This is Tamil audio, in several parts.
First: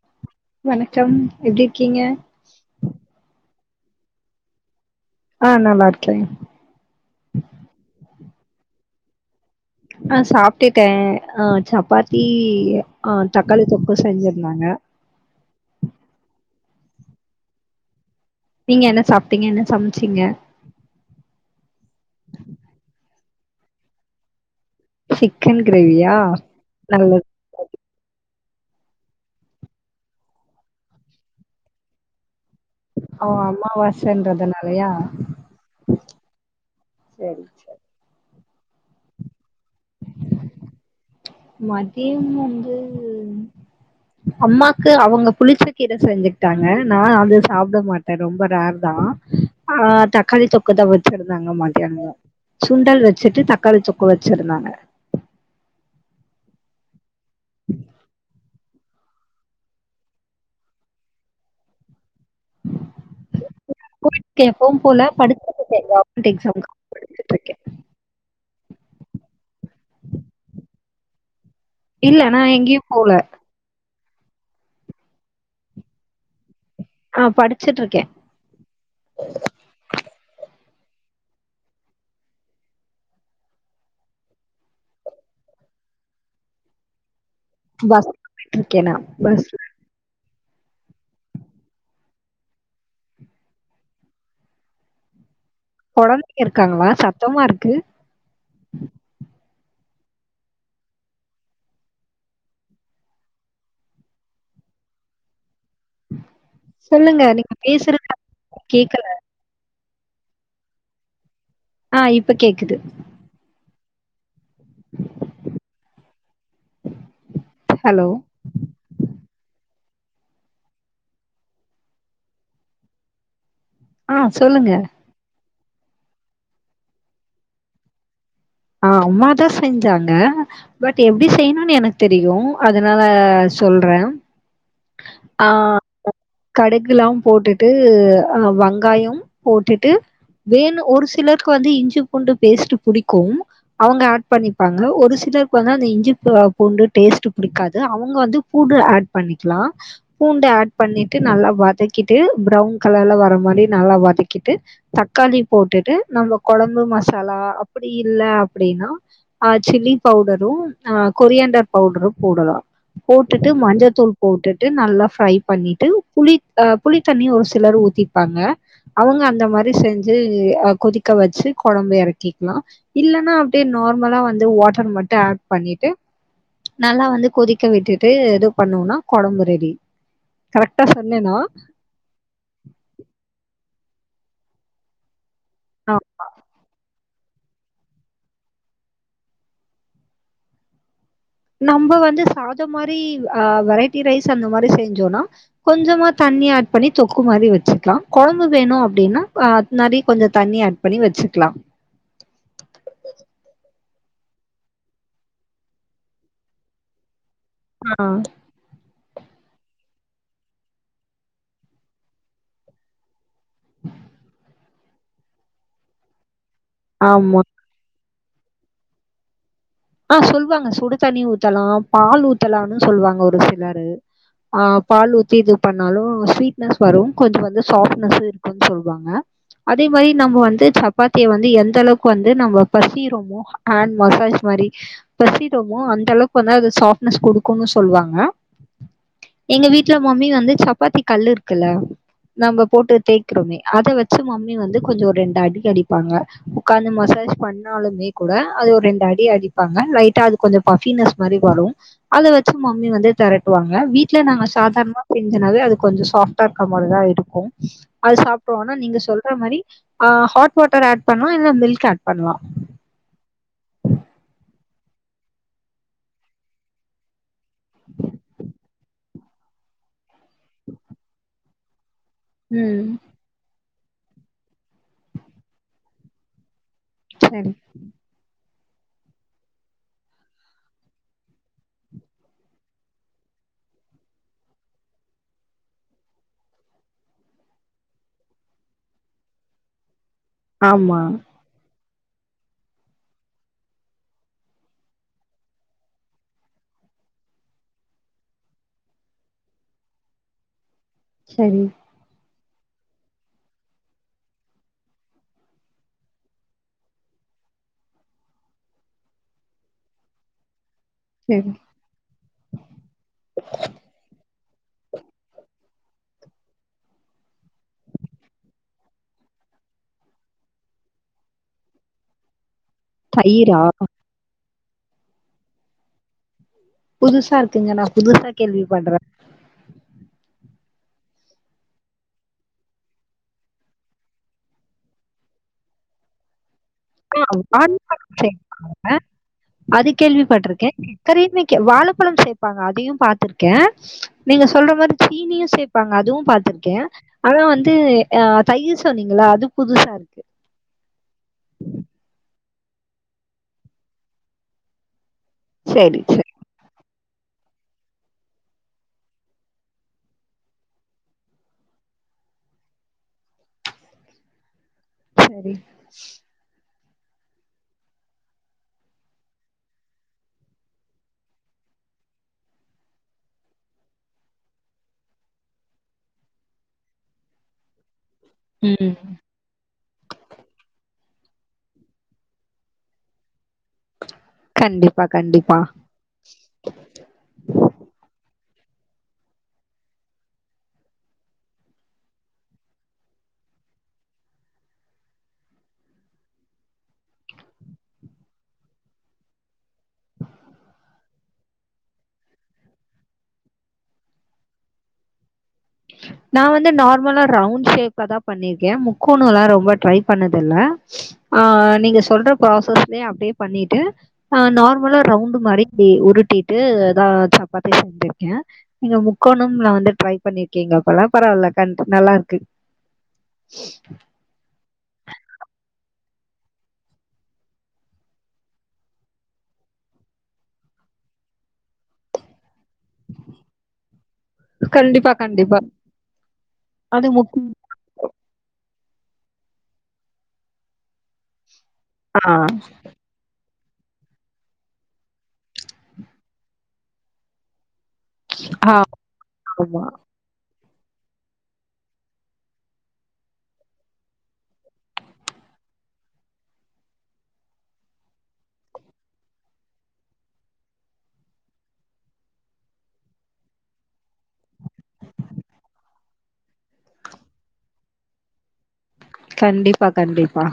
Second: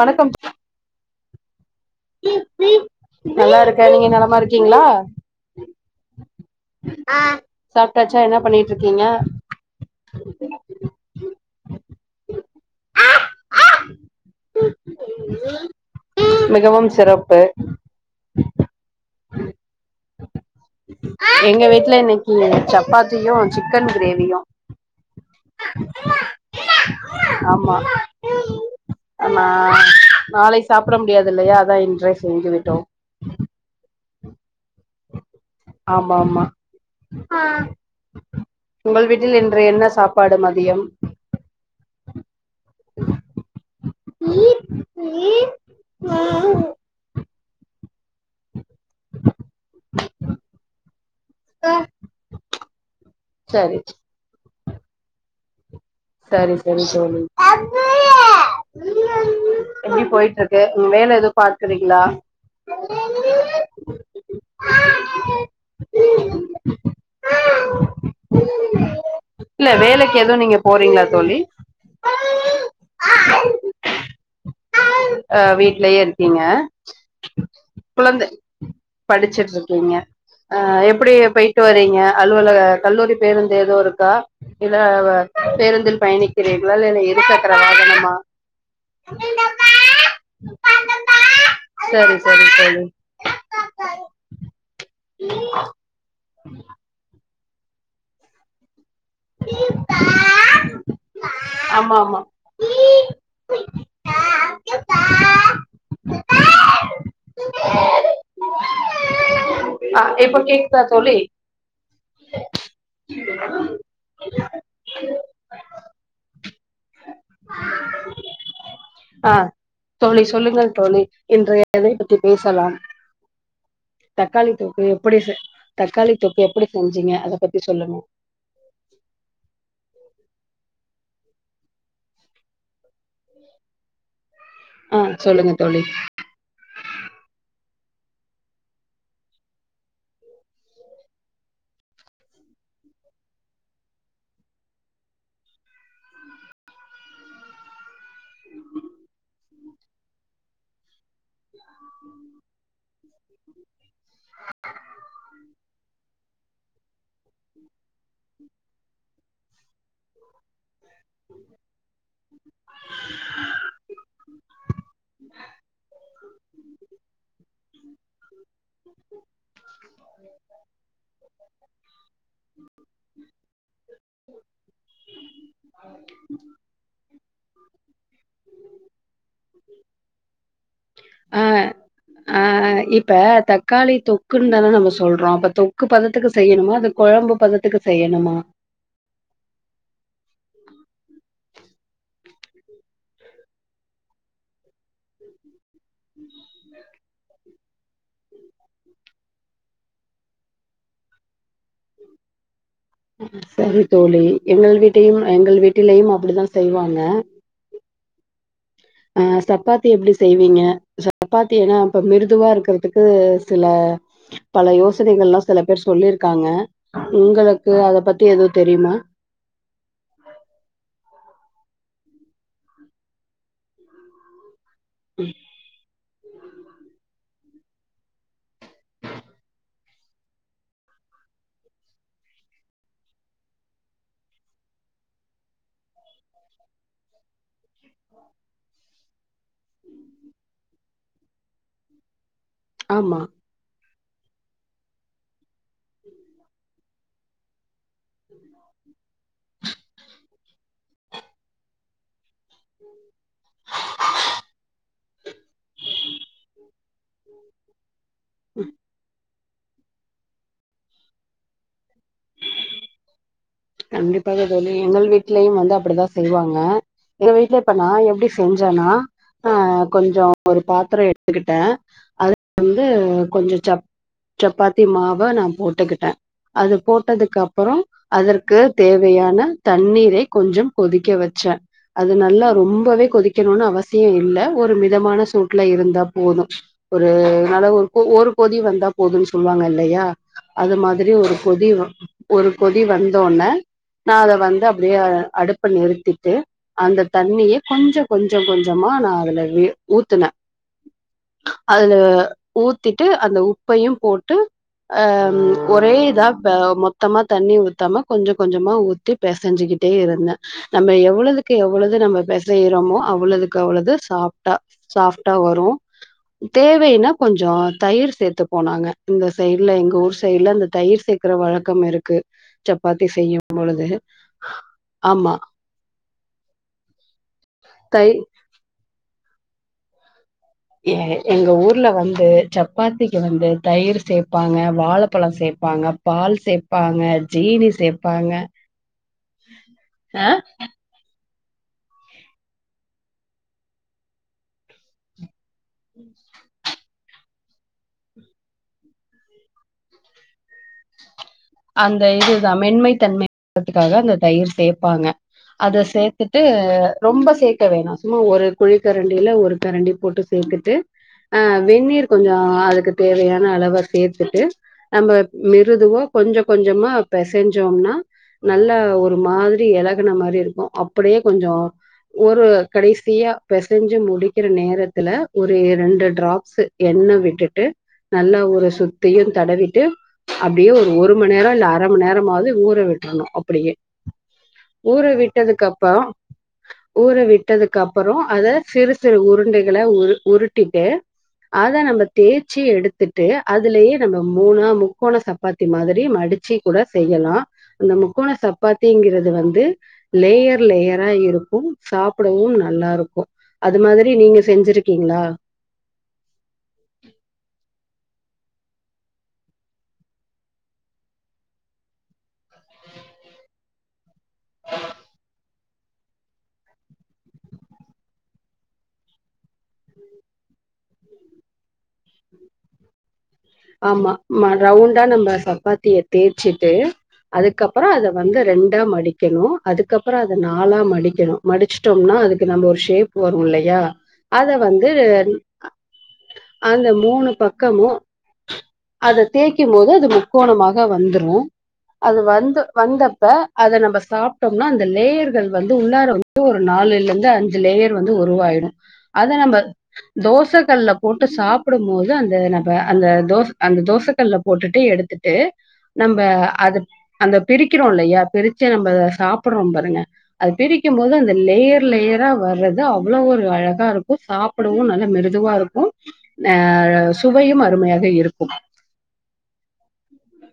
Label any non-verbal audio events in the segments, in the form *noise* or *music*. வணக்கம் வணக்கம் எப்டி இருக்கீங்க நல்லாருக்கே நீங்க நலமா இருக்கீங்களா ஆ நல்லா இருக்கே சாப்ட்டாச்சா என்ன பண்ணிகிட்ருக்கீங்க ஆ சாப்ட்டுட்டே ஆ சப்பாத்தி ஆ தக்காளி தொக்கூ செஞ்சிருந்தாங்க மிகவும் சிறப்பு நீங்க என்ன சாப்ட்டீங்க என்ன சமச்சீங்க எங்க வீட்டுல இன்னைக்கி சப்பாத்தியு சிக்கன் கிரேவியு சிக்கன் கிரேவியா நல்லது ஆமா ஆ நாளைக்கி சாப்ட முடியாது இல்லையா அதா இன்றே செஞ்சிவிட்டோம் ஓ அம்மாவாசன்றதுனாலயா ஆமா ஆமா சரி சரி உங்கள் வீட்டில் இன்று என்ன சாப்பாடு மதியம் மதியம் வந்து அம்மாக்கு அவுங்க புளிச்சக் கீர செஞ்சிட்டாங்க நா அது சாப்ட மாட்டே ரொம்ப ரேர் தா ஆ தக்காளி தொக்குதா வச்சிருந்தாங்க மத்தியானோ சுண்டல் வெச்சிட்டு சரி தக்காளி தொக்கு வெச்சிருந்தாங்க செரி செரி தோழி எப்டி போய்ட்டு இருக்கு வேல எது பாக்குறீங்களா போய்ட்டுருக்கு எப்போவும் போல படிச்சிட்டு இருக்கே கவர்மெண்ட் எக்ஸாம்க்கு படிச்சிட்டு இருக்கே இல்ல வேலைக்கு எது நீங்க போறீங் ளா தோழி இல்ல நான் எங்கேயும் போல. ஆ வீட்லயே இருக்கீங்க ஆ படிச்சிட்டு இருக்கே படிச்சிட்டு இருக்கீங்க அ எப்டி போயிட்டு வரீங்க அலுவலக கல்லூரி பேருந்து எது இருக்கா இல்ல பேருந்தில் பயணிக்கிறீர்களா இல்ல இருசக் கர பஸ்ல வாகனமா போயிட்டுருக்கேன் நான். பஸ்ல செரி செரி செரி கொழந்தைங்க இருக்காங்களா சத்தமா இருக்கு ஆமா ஆமா சொல்லுங்க நீங்க பேசுறதே கேக்கல ஆ இப்ப கேக்குதா தோழி ஆ இப்ப கேக்குது ஹலோ ஆ தோழி சொல்லுங்கள் தோழி இன்று எதை பத்தி பேசலாம் ஆ தக்காளி சொல்லுங்க. தொக்கு எப்படி செ தக்காளி தொக்கு எப்படி செஞ்சீங்க அத பத்தி சொல்லுங்க ஆ அம்மாதா செஞ்சாங்க பட் எப்டி செய்ணுனு எனக்கு தெரியு அதனால சொல்றே ஆ சொல்லுங்க தோழி கடுகுல்லா போட்டுட்டு அ வெங்காயம் போட்டுட்டு வேணு ஒரு சிலர்க்கு வந்து இஞ்சி பூண்டு பேஸ்ட்டு பிடிக்கும் அவுங்க ஆட் பண்ணிப்பாங்க ஒரு சிலருக்கு வந்து அந்த இஞ்சி பூண்டு டேஸ்ட்டு பிடிக்காது அவுங்க வந்து பூண்டு ஆட் பண்ணிக்கலா பூண்டு ஆட் பண்ணிட்டு நல்லா வதக் வதக்கிட்டு ப்ரவுன் கலர்ல வர மாரி நல்லா வதக்கிட்டு தக்காளி போட்டுட்டு நம்ம குழம்பு மசாலா அப்படி இல்ல அப்டினா அ சில்லி பவுடரும் ஆ கொரியான்டர் பவுடரு போடலா போட்டுட்டு மஞ்சத்தூள் போட்டுட்டு நல்லா ஃப்ரை பண்ணிட்டு புளி புளித்தண்ணியு ஒரு சிலர் ஊத்தி இருப்பாங்க அவுங்க அந்த மாரி செஞ்சு கொதிக்க வச்சு குழம்பு இறக்கிக்கலாம் இல்லன்னா அப்படியே நார்மலா வந்து வாட்டர் மட்டு ஆட் பண்ணிட்டு நல்லா வந்து கொதிக்க விட்டுட்டு எது பண்ணுனா கொழம்பு ரெடி கரெக்டா சொன்னேனா அ அ இப்ப தக்காளி தொக்குன்னு தான நம்ம சொல்றோ அப்ப தொக்கு ஆ பதத்துக்கு செய்யணுமா அது கொழம்பு பதத்துக்கு செய்யணுமா நம்ம வந்து சாதம் மாரி அ வெரைட்டி ரைஸ் அந்த மாரி செஞ்சோம்னா கொஞ்சமா தண்ணி ஆட் பண்ணி தொக்கு மாரி வச்சுக்கலா கொழம்பு வேணு அப்டின்னா அ நெறைய கொஞ்சோ தண்ணி ஆட் பண்ணும் பண்ணி வச்சுக்கலா சரி தோழி எங்கள் வீட்டையும் எங்கள் வீட்டிலயும் அப்டித்தா செய்வாங்க அ அ சப்பாத்தி எப்டி செய்வீங்க சப்பாத்தி ஏன்னா இப்ப மிருதுவா இருக்கிறதுக்கு சில பல யோசனைகள் எல்லா சில பேர் சொல்லியிருக்காங்க ஆமா உங்களுக்கு கு அத பத்தி எதுவு தெரியுமா அ சொல்லுவாங்க சுடுதண்ணி ஊத்தலா பால் ஊத்தலா சொல்லுவாங்க ஒரு சிலரு அ பால் ஊத்தி இது பண்ணாலு ஸ்வீட் ஸ்வீட்னஸ்வரும் கொஞ்சோ வந்து சாஃப்ட்னஸ் இருக்குன்னு சொல்லுவாங்க அதே மாரி நம்ம வந்து சப்பாத்திய வந்து எந்த அளவுக்கு வந்து நம்ம பெசிரோமோ ஆன் மசாஜ் மாறி பெசிரோமோ அந்த அளவுக்கு வந்து அது சாஃப்ட்னஸ் குடுக்கும்ன்னு சொல்லுவாங்க எங்க வீட்டுல மம்மி வந்து சப்பாத்தி கல்லு இருக்குல்ல நம்ம போட்டு ஆமா தேய்கிறோமே அத வச்சு மம்மி வந்து கொஞ்சோ ரெண்டு அடி அடிப்பாங்க ஒக்காந்து மசாஜ் பண்ணாலுமே கூட அது ஒரு ரெண்டு அடி அடிப் பாங்க லைட்டா அது கொஞ்சோ பபினஸ் மாரி வரு அத வச்சு மம்மி வந்து தெரட்டுவாங்க வீட்ல நாங்க சாதாரணமா செஞ்சனாவே அது கொஞ்சோ சாஃப்டா இருக்க மாரிதா இருக்கு அது சாப்டுவோ ஆனா நீங்க சொல்ற மாதிரி அ ஹாட் வாட்டர் ஆட் பண்ணுவ இல்ல மில்க் ஆட் பண்லா கண்டிப்பாக தோழி எங்கள் வீட்லயும் வந்து அப்டிதா செய்வாங்க எங்க வீட்டு்ல இப்ப நா எப்டி செஞ்சன்னா அ கொஞ்சோ ஒரு பாத்திரோ எடுத்துக்கிட்டே அது வந்து ம் கொஞ்சோ சப் சப்பாத்தி மாவ நா போட்டுக்கிட்டே அது போட்டதுக்கு சரி அப்பறோ அதற் க்கு தேவையான தண்ணீரை கொஞ்சம் கொதிக்க வச்சே அது நல்லா ரொம்பவே கொதிக்கணும்னு அவசிய இல்ல ஒரு மிதமான சூட்டில இருந்தா போதும் ஒரு *unintelligible* ஒரு கொதி வந்தா போதும்ன்னு சொல்லுவாங்க இல்லையா அது ஆமா மாதிரி ஒரு கொதி ஒரு வந்தோனே நா அத வந்து அப்டியே அடுப்ப நிறுத்திட்டு அந்த தண்ணியே கொஞ்ச கொஞ்ச கொஞ்சமா நா அதுல வி ஊத்துனே செரி அதுல ஊத்திட்டு அந்த உப்பயு போட்டு அ ஒரே இதா மொத்தமா தண்ணி ஊத்தாம கொஞ்ச கொஞ்சமா ஊத்தி பெசஞ்சுக்கிட்டே இருந்தே நம்ம சரி எவ்ளதுக்கு எவ்ளது நம்ம பெச செய்றமோ அவ்ளதுக்கு அவ்ளது சாப்டா சாப்டா வரு தேவைன்னா கொஞ்சோ தயிர் சேத்துப்போ நாங்க இந்த சைடுல எங்க ஊர் சைடுல அந்த தயிர் சேத் க்கற வழக்கம் இருக்கு பாத்தி செய்யும் தயிரா பொழுது ஆமா புதுசா இருக்குங்க நா தை புதுசா கேள்விபடுறே ஏ எங்க ஊர்ல வந்து சப்பாத்திக்கு வந்து தயிர் சேப்பாங்க வாழப்பழோ சேப்பாங்க பால் சேப் *inaudible* ஆ அது அ கேள்விப்பட்ருக்கே கடேசிக்கு வாழப்பழம் சேப்பாங்க அதையு பாத்திருக்கே நீங்க சொல்ற மாரி சீனியு சேப்பாங்க அதுவு பாத்திருக்கே ஆனா வந்து அ தையிர் சொன்னீங்களா அது புதுசா இருக்கு அந்த இதுதா மென்மை தன்மைதுக்காக அந்த தயிர் சேப்பாங்க அத சேரி சேத்து சேரி ட்டு ரொம்ப சேக்க வேணா சும்மா ஒரு குழி கரண்டில ஒரு கரண்டி போட்டு சேத்துட்டு அ வெந்நீர் கொஞ்சோ அதுக்கு தேவயான அளவு சேத்துட்டு நம்ம சேரி மிருதுவா கொஞ்ச கொஞ்சமா பெசஞ்சோம்னா நல்ல ஒரு மாதிரி எலகுன மாரி இருக்கு அப்டியே கொஞ்சோ ஒரு கடைசியா பெசஞ்சு முடிக்கிற நேரத்துல ஒரு ரெண்டு டிராப்ஸ் எண்ண விட்டுட்டு நல்ல ஒரு ம் சுத்தியு தடவிட்டு அப்டியே ஒரு மந்நேர இல்ல அரை மந்நேரமாவது ஊற விட்றணு அப்டியே ஊற கண்டிப்பா கண்டிப்பா விட்டதுக் அப்பறோ ஊற விட்டதுக் அப்பறோ அத சிறு சிறு உருண்டைகள உரு உருட்டிட்டு அத நம்ம தேச்சி எடுத்துட்டு அதுலயே நம்ம மூணா முக்கோண ச ப்பாத்தி மாதிரி மடிச்சு கூட செய்யலா அந்த முக்கோண சப்பாத்திங்கிறது வந்து லேயர் லேயரா இருக்கு சாப்டவு நல்லாருக்கு அது மாதிரி நீங்க செஞ்சிருக்கீங்ளா நா வந்து நார்மலா ரவுண்ட் ஷேப்லதா பண்ணிருக்கே முக்கோணல்லா ரொம்ப ட்ரை பண்ணதுல்ல ஆ நீங்க சொல்ற ப்ராசஸ்லயே அப்டியே பண்ணிட்டு அ நார்மலா ரவுண்ட் மாரி அப்டி உருட்டிட்டு அதா சப்பாத்திய செஞ்சிருக்கே நீங்க முக்கோணம்ல வந்து ட்ரை பண்ணி ருக்கிங்க போல பரவால்ல கண்ட் நல்லாருக்கு ஆமா ரவுண்டா நம்ப சப்பாத்திய தேச்சிட்டு அதுக்கப்றோ அத வந்து ரெண்டா மடிக்கணு அதுக்கப்றோ அது நாலா மடிக்கணு மடிச்சிட்டோம்னா அதுக்கு நம்ப ஒரு ஷேப் வரு இல்லையா அத வந்து கண்டிப்பா கண்டிப்பா அந்த அது முக் பக்கமு அத தேய்க்கும் போது அது முக்கோணமாக வந்துரு அது ஆ வந்து வந்தப்ப அத நம்ம சாப்ட்டோம்னா அந்த லேயர்கள் வந்து உள்ளார வந்து ஒரு நாலுல இருந்து அஞ் சு லேயர் வந்து உருவாயிடு அத நம்ம ஆமா தோச கல்ல போட்டு சாப் டும்போது அந்த நம்ம அந்த தோச அந் தோசக்கல்ல போட்டுட்டு எடுத்துட்டு நம்ப அது அந்த பிரிக்கிறோ இல்லையா பிரிச்சு நம்ப அத சாப்பறோ பாருங்க அது பிரிக்குமிபோது அந்த லேயர் லேயரா வர்றது அவ்ளோ ஒரு அழகா இருக்கு சாப் டவு நல்ல மிருதுவா இருக்கு அ சுவையு அருமையாக இருக்கு கண்டிப்பா கண்டிப்பா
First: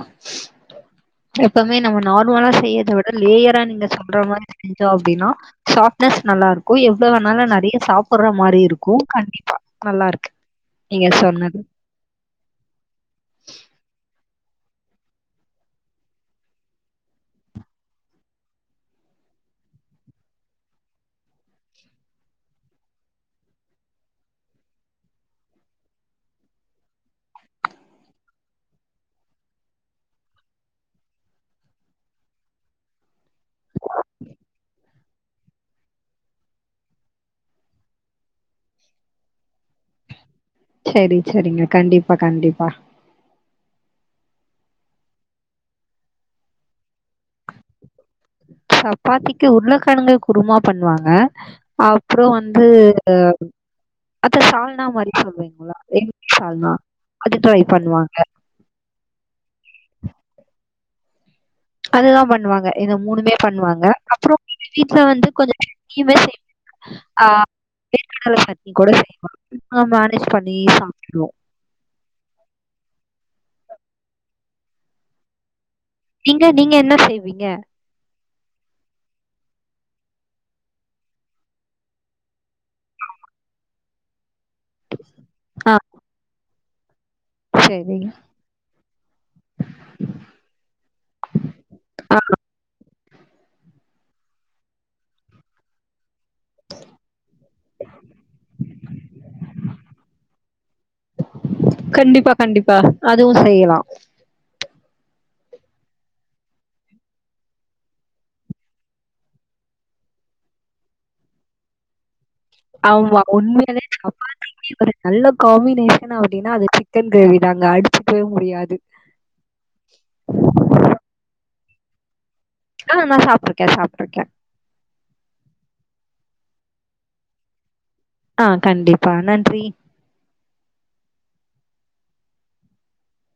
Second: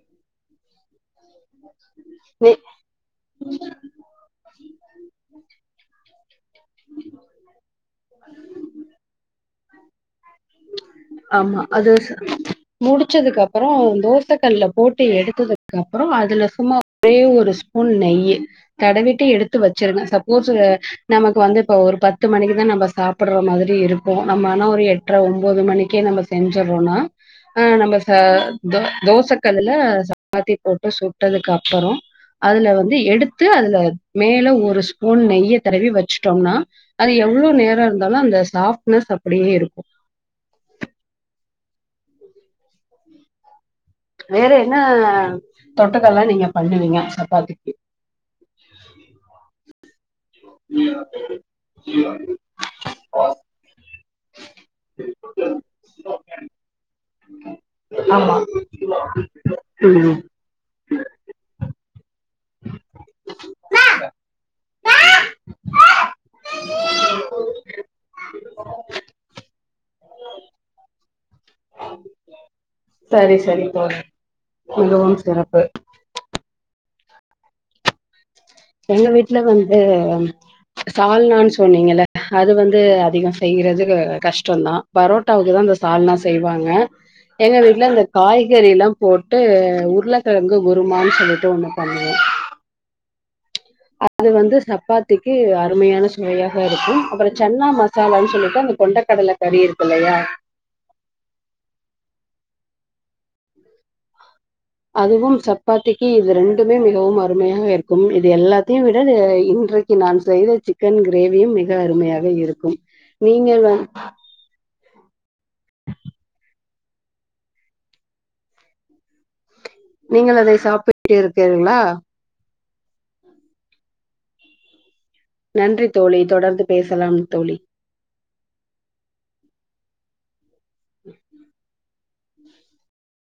எப்பவ்மே நம்ம நார்மலா வே செய்ரத விட லேயரா நீங்க சொல்ற மாதிரி செஞ்சோ அப்டின்னா சாப்ட்னஸ் நல்லாருக்கு எவ்வளவ் வேணாலு நெறைய சாப்பர்ற மாதிரி இருக்கு நல்லாருக்கு நீங்க சொன்னது. ஆம்மா அது முடிச்சதுக் அப்றோ தோச கல்ல போட்டு எடுத்ததுக்கு அப்றோ அதுல சும்மா ஒரே ஒரு ஸ்பூன் நெய்யி தடவிட்டு எடுத்து வெச்சிருங்க சப்போஸ் நமக்கு வந்து இப்ப ஒரு பத்து மணிக்குதா நம்ம சாப்ர்ற மாதிரி இருக்கு நம்ம ஆனா ஒரு எட்டரை ஒம்போது மணிக் கே நம்ம செஞ்சர்றோனா ஆ நம்ப ச தோசக்கல்லுல சப்பாத்தி போட்டு சுட்டதுக் அப்பறோ அதுல வந்து எடுத்து அதுல மேல ஒரு ஸ்பூன் நெய்ய தடவி வெச்சுட்டோம்னா அது எவ்ளோ நேரோ இருந்தாலு அந்த சாஃப்ட்னஸ் அப்டியே இருக்கு செரி செரிங்க கண்டிப்பா கண்டிப்பா வேற என்ன தொட்டக்கல்லா நீங்க பண்ணுவீங்க சப்பாத்திக்கு சப்பாத்திக்கு உருளைக் கெழங்கு குருமா பண்ணுவாங்க அப்புறோ வந்து அப்ப சா ல்னா மாரி சொல்லுவோம்ல எம்டி சால்னா அது ட்ரை பண்ணுவாங்க ஆமா ம் அதுதா பண்ணுவாங்க இந்த மூணுமே பண்ணுவாங்க அப்புறோ வீட்டுல வந்து கொஞ்ச தீம செய் ஆ வேர் கடல சட்னி கூட செய்வாங்க நாங்க மேனேஜ் பண்ணி சாப்ட்ருவோ சரி சரி தோழி மிகவும் சிறப்பு நீங்க நீங்க என்ன செய்வீங்க எங்க வீட்ல வந்து சால்னான்னு சொன்னீங்கல அது வந்து அதிகோ செய்யறது கஷ் டோந்தா பரோட்டாவுக்குதா ஆ இந்த சால்னா செய்வாங்க எங்க வீட்ல சரி இந்த காய் கறிலா போட்டு உருளைக்கெழங்கு குருமான்னு சொல்லிட்டு ஒண்ணு பண்ணுவோ ஆ அது வந்து சப்பாத்திக்கு அருமையான சுவையா ருக்கு அப்பறோ சன்னா மசாலான்னு சொல்லிட்டு அந்த கொண்டக்கடல கறி இருக்குல்லையா கண்டிப்பா கண்டிப்பா அதுவு செய்யலா அதுவு சப்பாத்திக்கு இது ரெண்டுமே மிகவும் அருமையாக இருக்கு இது எல்லாத்தையு விட இன்றைக் கு நா செய்த சிக்கன் கிரேவியு மிக அருமையாக இருக்கு ஆமா நீங்க உண்மையாலே சப்பாத்திக்கு ஒரு நல்ல காம்பினேஷன் அப்டின்னா அது சிக்கன் கிரேவி தாங்க அடிச்சுக்கவே முடியாது நீங்கள் அதை சாப்பிட்டு இருக்கீங்களா ஆ நா சாப்புட்டுருக்கே சாப்புட்டுருக்கே நன்றி தோழி தொடர்ந்து பேசலா தோழி ஆ கண்டிப்பா நன்றி